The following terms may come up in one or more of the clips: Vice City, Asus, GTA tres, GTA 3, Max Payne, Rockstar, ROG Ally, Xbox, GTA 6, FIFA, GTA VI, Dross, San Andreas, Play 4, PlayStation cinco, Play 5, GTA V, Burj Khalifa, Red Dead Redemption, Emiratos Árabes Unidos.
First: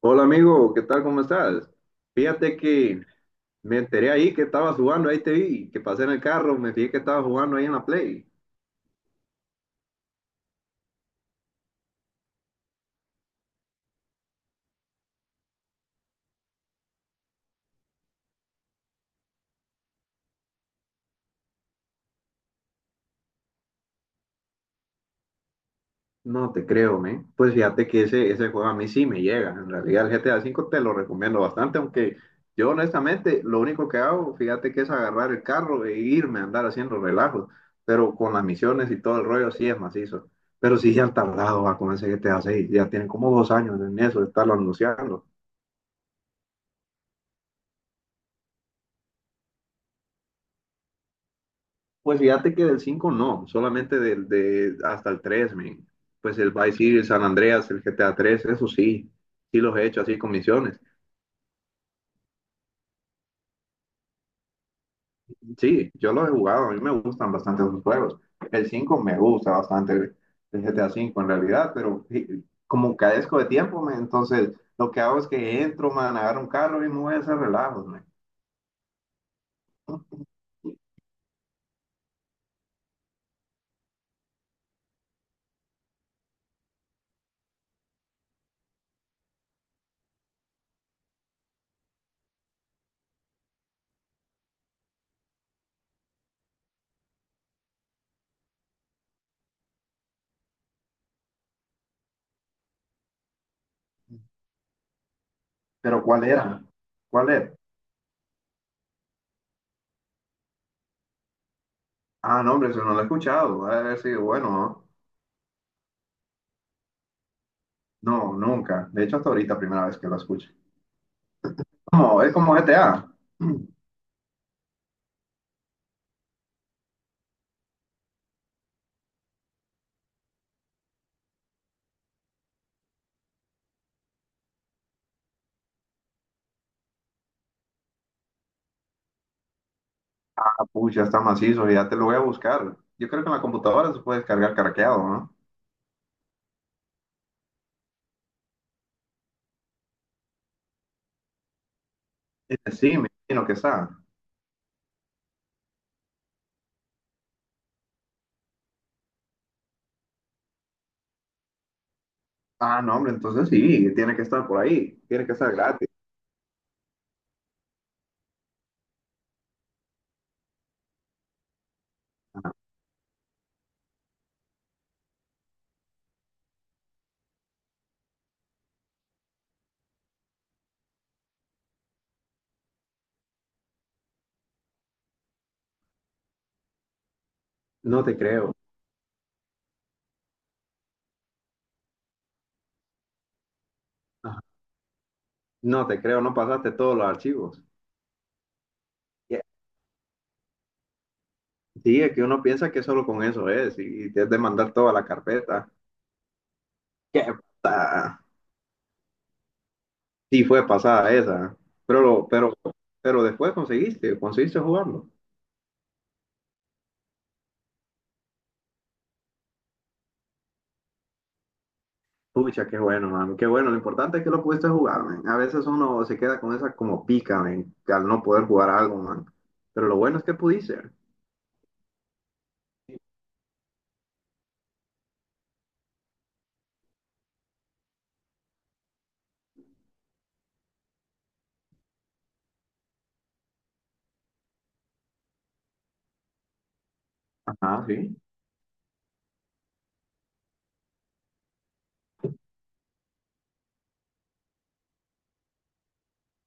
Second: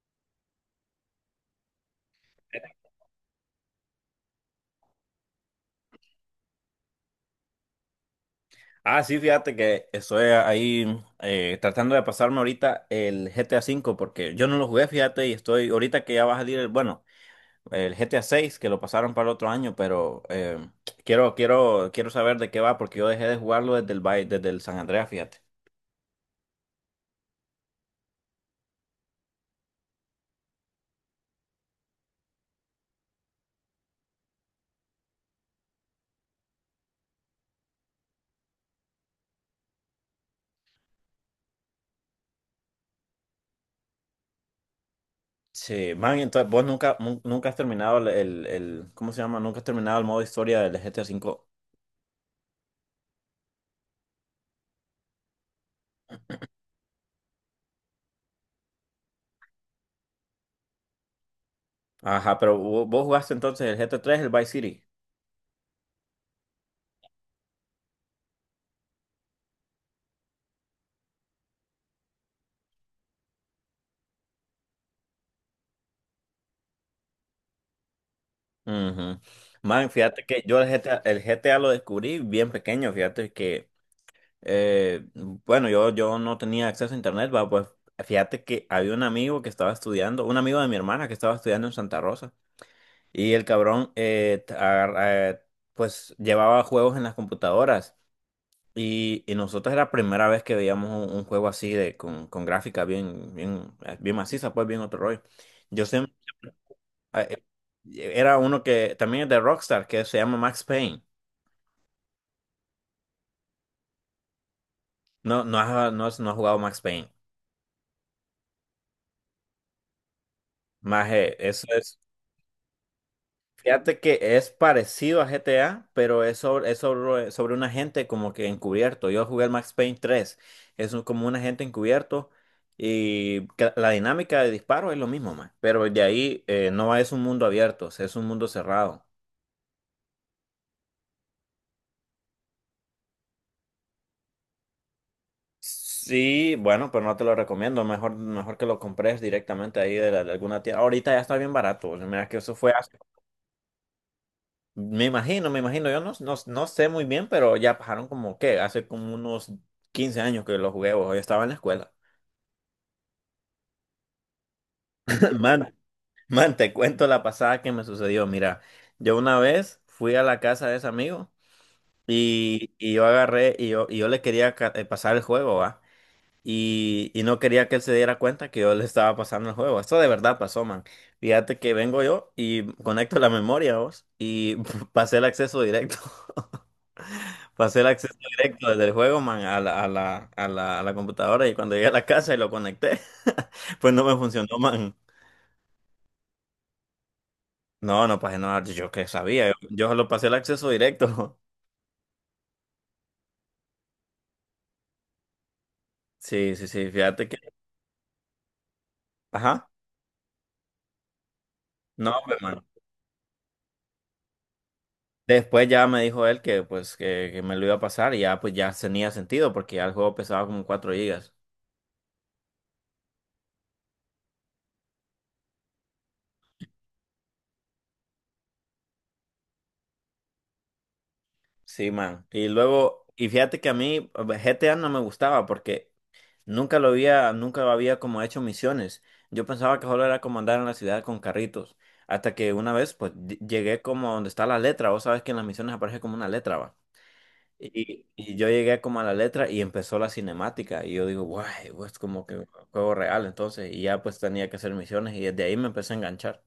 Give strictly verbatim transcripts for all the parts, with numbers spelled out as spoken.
Hola amigo, ¿qué tal? ¿Cómo estás? Fíjate que me enteré ahí que estabas jugando, ahí te vi, que pasé en el carro, me fijé que estabas jugando ahí en la Play. Ah, sí, fíjate que estoy ahí eh, tratando de pasarme ahorita el G T A cinco porque yo no lo jugué, fíjate, y estoy ahorita que ya va a salir el, bueno, el G T A seis que lo pasaron para el otro año, pero eh, quiero, quiero, quiero saber de qué va porque yo dejé de jugarlo desde el, Vice- desde el San Andreas, fíjate. No te creo, me. Pues fíjate que ese, ese juego a mí sí me llega. En realidad el G T A V te lo recomiendo bastante, aunque yo honestamente lo único que hago, fíjate que es agarrar el carro e irme a andar haciendo relajos, pero con las misiones y todo el rollo sí es macizo. Pero sí ya han tardado va, con ese G T A seis. Ya tienen como dos años en eso de estarlo anunciando. Sí, man, entonces vos nunca, nun- nunca has terminado el, el, el- ¿cómo se llama? Nunca has terminado el modo historia del G T A cinco. Pues fíjate que del cinco no, solamente del de hasta el tres, men. Pues el Vice City, el San Andreas, el G T A tres, eso sí, sí los he hecho así con misiones. Ajá, pero vos, vos jugaste entonces el G T A tres, el Vice City. Sí, yo los he jugado, a mí me gustan bastante esos juegos. El cinco me gusta bastante el el G T A cinco, en realidad, pero sí, como carezco de tiempo, men, entonces lo que hago es que entro, man, agarro un carro y me voy a hacer relajos, men. Ujú. Man, fíjate que yo el G T A, el G T A lo descubrí bien pequeño, fíjate que, eh, bueno, yo, yo no tenía acceso a internet, va, pues fíjate que había un amigo que estaba estudiando, un amigo de mi hermana que estaba estudiando en Santa Rosa, y el cabrón, eh, t- agar- eh, pues llevaba juegos en las computadoras, y, y nosotros era la primera vez que veíamos un, un juego así, de, con, con gráfica bien, bien, bien maciza, pues bien otro rollo. Yo, Pero ¿cuál era? Ah, ¿Cuál eh, era? Era uno que también es de Rockstar, que se llama Max Payne. Ah, no, hombre, eso no lo he escuchado. A ver si, bueno, no. No, no has, no has, no has jugado Max Payne. No, nunca. De hecho, hasta ahorita, primera vez que lo escucho. Más, eh, eso es. No, es como G T A. Mm. Fíjate que es parecido a G T A, pero es sobre, es sobre, sobre un agente como que encubierto. Yo jugué el Max Payne tres. Es un- como un agente encubierto. Y ca- la dinámica de disparo es lo mismo, más. Pero de ahí eh, no es un mundo abierto, es un mundo cerrado. Ah, pucha, está macizo, ya te lo voy a buscar. Yo creo que en la computadora se puede descargar craqueado, ¿no? Sí, bueno, pero no te lo recomiendo. Mejor, mejor que lo compres directamente ahí de, la- de alguna tienda. Ahorita ya está bien barato. O sea, mira que eso Eh, fue Sí, hace... me imagino que está. Me imagino, me imagino. Yo no, no, no sé muy bien, pero ya pasaron como, ¿qué? Hace como unos quince años que lo jugué. O Yo estaba en la escuela. Ah, no, hombre, entonces sí, tiene que estar por ahí, tiene que estar Man, gratis. man, te cuento la pasada que me sucedió. Mira, yo una vez fui a la casa de ese amigo y, y yo agarré y yo, y yo le quería ca- eh, pasar el juego, ¿va? Y, y no quería que él se diera cuenta que yo le estaba pasando el juego. Esto de verdad pasó, man. Fíjate que vengo yo y conecto la memoria, vos, y pasé el acceso directo. Pasé el No acceso te creo. directo desde el juego, man, a la, a la, a la, a la computadora y cuando llegué a la casa y lo conecté, pues no me Ajá. funcionó, man. No te creo, no pasaste todos los archivos. No, no pasé nada, yo qué Ya. sabía, yo, yo solo pasé el acceso directo. Sí, es que uno piensa que solo con eso es y te has de mandar toda la carpeta. Sí, sí, sí, Qué fíjate que... puta. Ajá, Sí, fue pasada esa. no, Pero, pues, pero, man. pero después conseguiste, conseguiste jugarlo. Después ya me dijo él que pues que, que me lo iba a pasar y ya pues ya tenía sentido porque ya el juego pesaba como cuatro gigas. Pucha, qué bueno, man. Qué bueno. Lo importante es que lo pudiste jugar, man. A veces uno se queda con esa como pica, man, al no poder jugar algo, man. Pero lo bueno es que pudiste. Sí, man. Y luego, y fíjate que a mí G T A no me gustaba porque nunca lo había, nunca había como hecho misiones. Yo pensaba que solo era como andar en la ciudad con carritos. Hasta que una vez pues di- llegué como donde está la letra. Vos sabes que en las misiones aparece como una letra, va. Ajá, Y, sí. Y yo llegué como a la letra y empezó la cinemática. Y yo digo, guay, es como que juego real. Entonces, y ya pues tenía que hacer misiones. Y desde ahí me empecé a enganchar.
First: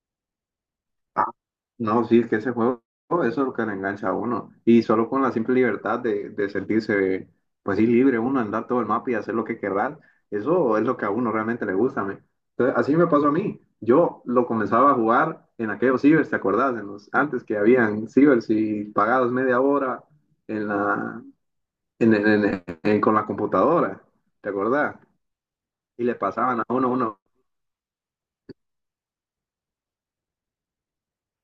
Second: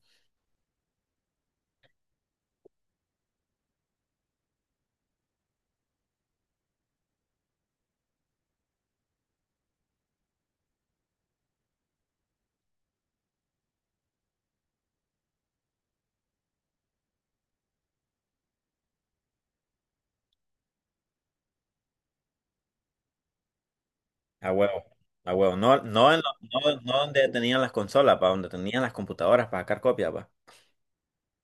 Ah, no, sí, es que ese juego, eso es lo que le engancha a uno. Y solo con la simple libertad de, de sentirse, pues sí, libre uno, andar todo el mapa y hacer lo que querrá, eso es lo que a uno realmente le gusta, man. Entonces, así me pasó a mí. Yo lo comenzaba a jugar en aquellos cibers, ¿te acordás? En los, antes que habían cibers y pagados media hora en la, en- en- en- con la computadora, ¿te A huevo, acordás? a huevo. No, Y no, le en lo- pasaban a no, uno, no, uno, donde tenían las consolas, para donde tenían las computadoras para sacar copias, pa.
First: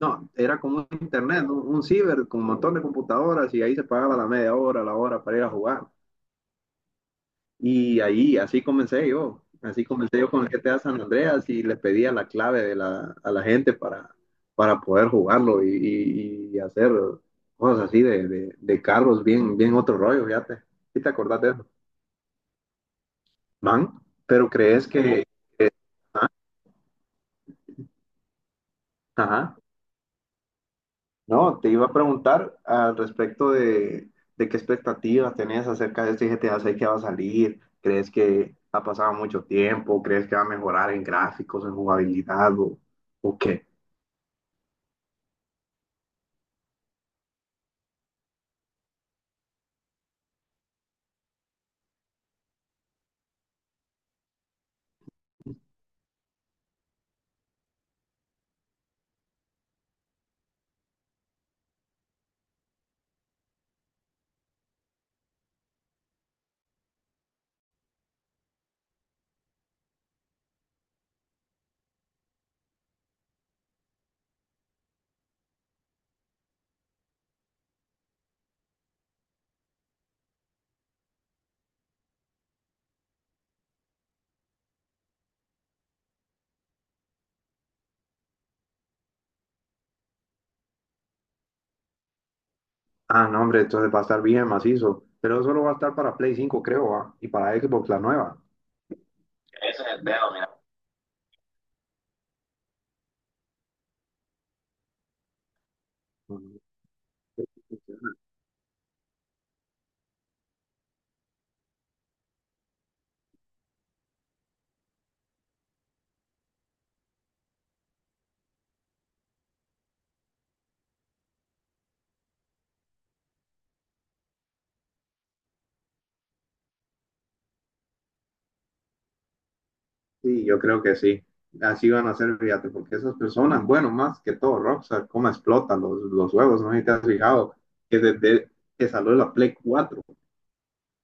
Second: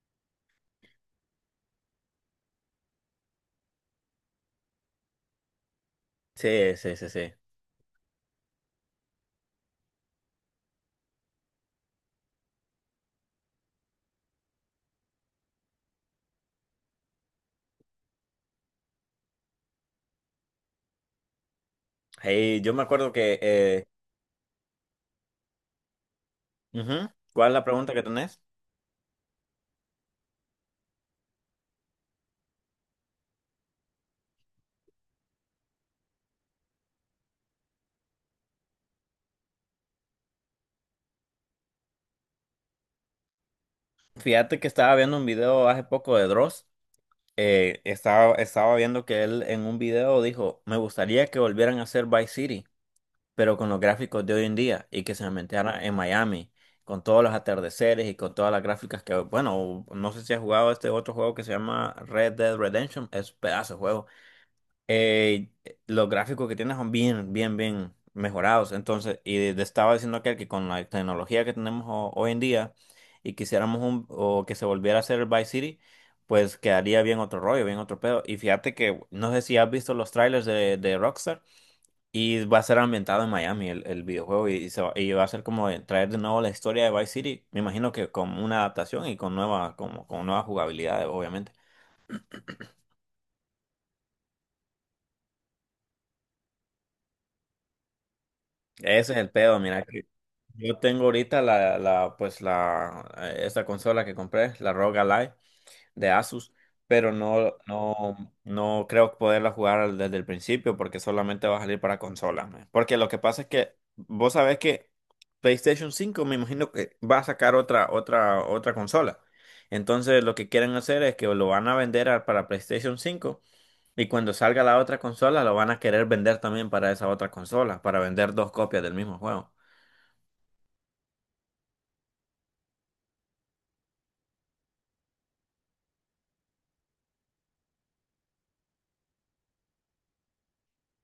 no, era como un internet, un, un ciber con un montón de computadoras y ahí se pagaba la media hora, la hora para ir a jugar. Sí, sí, sí, sí. Y ahí, así comencé yo, así comencé yo con el G T A San Andreas y les pedía la clave de la, a la gente para, para poder jugarlo y, y- y hacer cosas así de, de, de carros, bien, bien otro rollo, fíjate. ¿Y te acordás de eso? Hey, yo me acuerdo que. Man, eh, pero crees que. ujú, ¿Cuál es la pregunta que tenés? Ajá. No, te iba a preguntar al respecto de, de qué expectativas tenías acerca de este G T A seis que va a salir. ¿Crees que ha pasado mucho tiempo? ¿Crees que va a mejorar en gráficos, en jugabilidad o, o qué? Fíjate que estaba viendo un video hace poco de Dross. Eh, estaba, estaba viendo que él en un video dijo: me gustaría que volvieran a hacer Vice City, pero con los gráficos de hoy en día y que se ambientara en Miami, con todos los atardeceres y con todas las gráficas que, bueno, no sé si has jugado este otro juego que se llama Red Dead Redemption, es un pedazo de juego. Eh, los gráficos que tiene son bien, bien, bien mejorados. Entonces, y te estaba diciendo aquel que con la tecnología que tenemos ho- hoy en día y quisiéramos un, o que se volviera a hacer el Vice City. Pues quedaría bien otro rollo, bien otro pedo. Y fíjate que no sé si has visto los trailers de de Rockstar. Y va a ser ambientado en Miami el, el videojuego y, y se va, y va a ser como de traer de nuevo la historia de Vice City. Me imagino que con una adaptación y con nueva, como, con nuevas jugabilidades, obviamente. Ah, no, hombre, entonces va a estar bien macizo. Pero solo va a estar para Play cinco, creo, ¿ah? Y para Xbox la nueva. Ese es el pedo, mira que yo tengo ahorita la, la pues la eh, esta consola que compré, la R O G Ally de Asus, Mm. pero no, no, no creo poderla jugar desde el principio porque solamente va a salir para consolas, man. Porque lo que pasa es que vos sabés que PlayStation cinco, me imagino que va a sacar otra, otra, otra consola. Entonces lo que quieren hacer es que lo van a vender a- para PlayStation cinco y cuando salga la otra consola lo van a querer vender también para esa otra consola, para vender dos copias del mismo juego. Sí, yo creo que sí. Así van a ser, fíjate, porque esas personas, bueno, más que todo, Rockstar, cómo explotan los, los juegos, no sé si te has fijado, que desde que salió la Play cuatro.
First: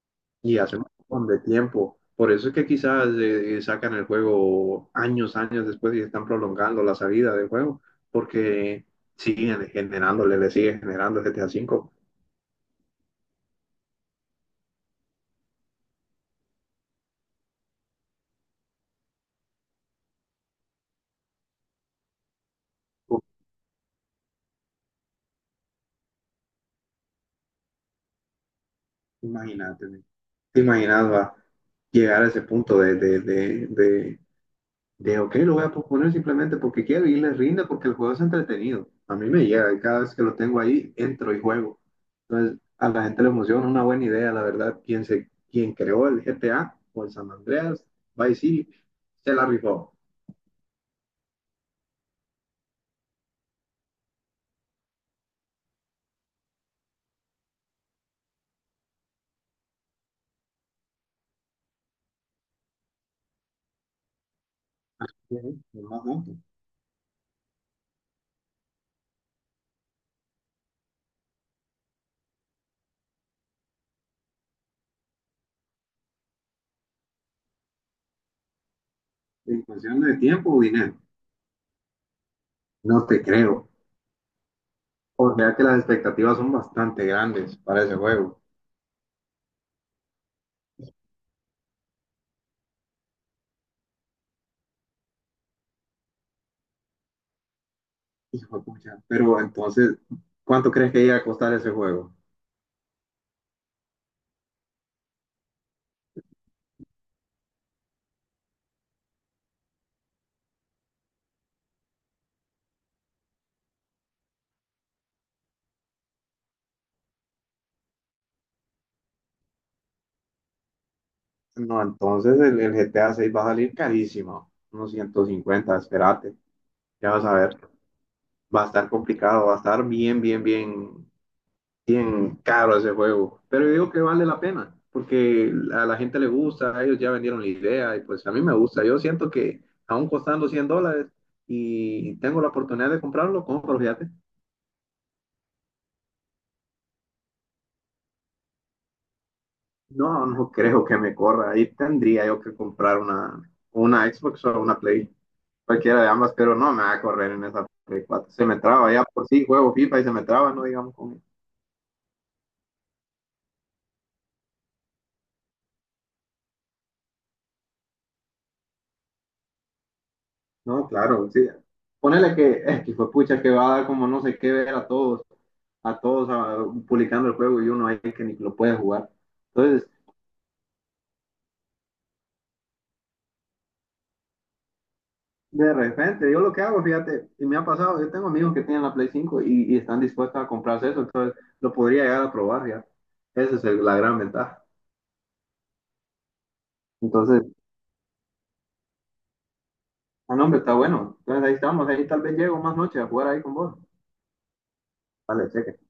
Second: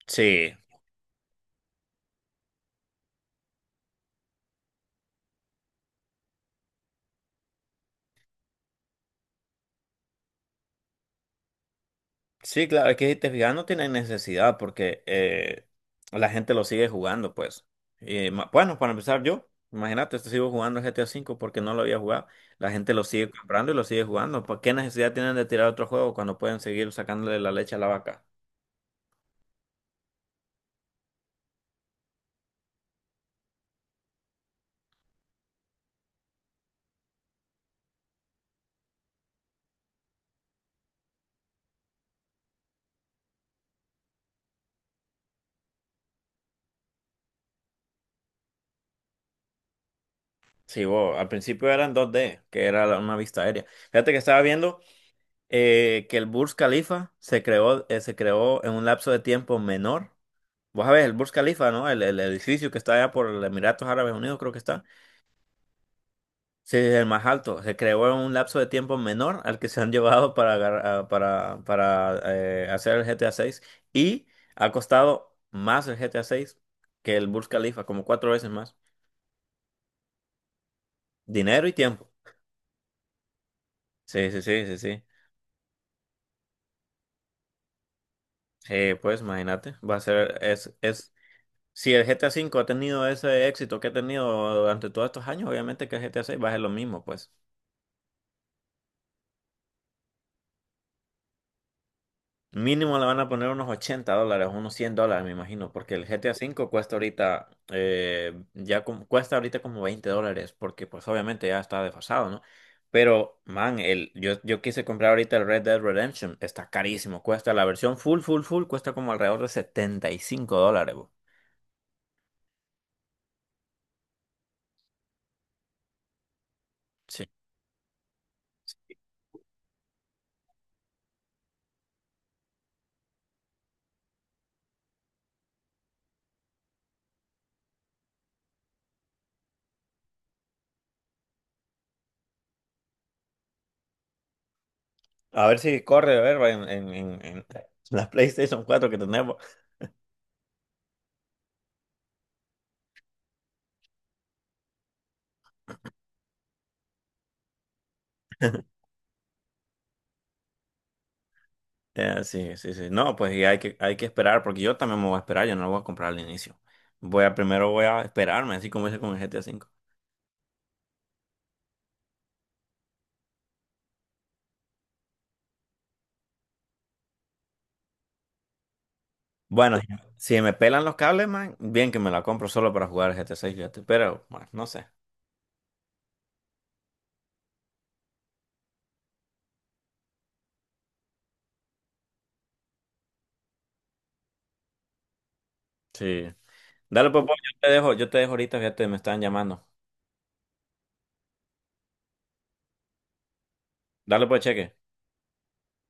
Sí, Y hace un montón de tiempo. Por eso es que quizás eh, eh, sacan el juego años, años después y están prolongando la salida del juego, porque siguen generándole, le sigue generando G T A V. sí, claro, es que si te fijas, no tienen necesidad porque eh, la gente lo sigue jugando, pues. Y, ma- bueno, para empezar, yo, imagínate, esto sigo jugando el G T A cinco porque no lo había jugado. La gente lo Uf, sigue comprando y lo sigue jugando. ¿Por qué necesidad tienen de tirar otro juego cuando pueden seguir sacándole la leche a la vaca? imagínate, ¿te imaginas va, llegar a ese punto de, de, de, de, de, ok, lo voy a posponer simplemente porque quiero y le rinde porque el juego es entretenido. A mí me llega y cada vez que lo tengo ahí, entro y juego. Entonces, a la gente le emociona, una buena idea, la verdad. Quien, se, quien creó el G T A o el San Andreas, Vice City, se la rifó. Sí, vos, al principio eran dos D, que era la- una vista aérea. Fíjate que estaba viendo eh, que el Burj Khalifa se creó, eh, se creó en un lapso de tiempo menor. Vos sabés, el Burj Khalifa, ¿no? El, el edificio que está allá por los Emiratos Árabes Unidos, creo que está. Ujú. Ajá. Sí, es el más alto. Se creó en un lapso de tiempo menor al que se han llevado para, agar- a- para, para eh, hacer el G T A seis y ha costado más el G T A seis que el Burj Khalifa, como cuatro veces más. En cuestión de tiempo o dinero, Dinero y tiempo. no te creo. Sí, sí, sí, sí, sí. O sea que las expectativas son bastante grandes para ese juego. Sí, pues imagínate, va a ser, es, es, si el G T A cinco ha tenido ese éxito que ha tenido durante todos estos años, obviamente que el G T A seis va a ser lo mismo, pues. Hijo de pucha. Pero entonces, ¿cuánto crees que iba a costar ese juego? Mínimo le van a poner unos ochenta dólares, unos cien dólares, me imagino, porque el G T A V cuesta ahorita, eh, ya como- cuesta ahorita como veinte dólares, porque pues obviamente ya está desfasado, ¿no? Pero, man, el, yo, yo quise comprar ahorita el Red Dead Redemption, está carísimo, cuesta la versión full, full, full, cuesta como alrededor de setenta y cinco dólares, bo. No, entonces el, el G T A seis va a salir carísimo, unos ciento cincuenta, espérate, ya vas Sí. a ver, va a estar complicado, va a estar bien, bien, bien, bien caro ese juego, pero yo digo que vale la pena, porque a la gente le gusta, a ellos ya vendieron la idea y pues a mí me gusta, yo siento que aún costando cien dólares y tengo la oportunidad de comprarlo, compro, fíjate. A ver si corre, a ver, en, en, en, en la PlayStation cuatro que tenemos. No, no creo que me corra. Ahí tendría yo que comprar una, una Xbox o una Play, cualquiera de ambas, pero no me va a correr en esa Play cuatro. Se me traba ya por sí, juego FIFA y se me traba, no digamos con. Eh, sí, sí, sí. No, pues y hay que, hay que esperar, porque yo también me voy a esperar, yo no lo voy a comprar al inicio. Voy a, primero voy a esperarme, así como hice con el G T A cinco. No, claro, sí. Ponele que, es que fue pucha que va a dar como no sé qué ver a todos, a todos ah, publicando el juego y uno ahí que ni lo puede jugar. Bueno, si Entonces, si me pelan los cables, man, bien que me la compro solo para jugar el G T A seis, fíjate, pero, bueno, no sé. de repente, yo lo que hago, fíjate, y me ha pasado, yo tengo amigos que tienen la Play cinco y, y están dispuestos a comprarse eso, entonces lo podría llegar a probar ya. Esa es el- la gran ventaja. Sí. Dale pues, pues, Entonces, yo te dejo, yo te dejo ahorita, fíjate, me están llamando. ah, no, hombre, está bueno. Entonces ahí estamos, ahí tal vez llego más noche a jugar ahí con vos. Dale pues, cheque. Vale, cheque.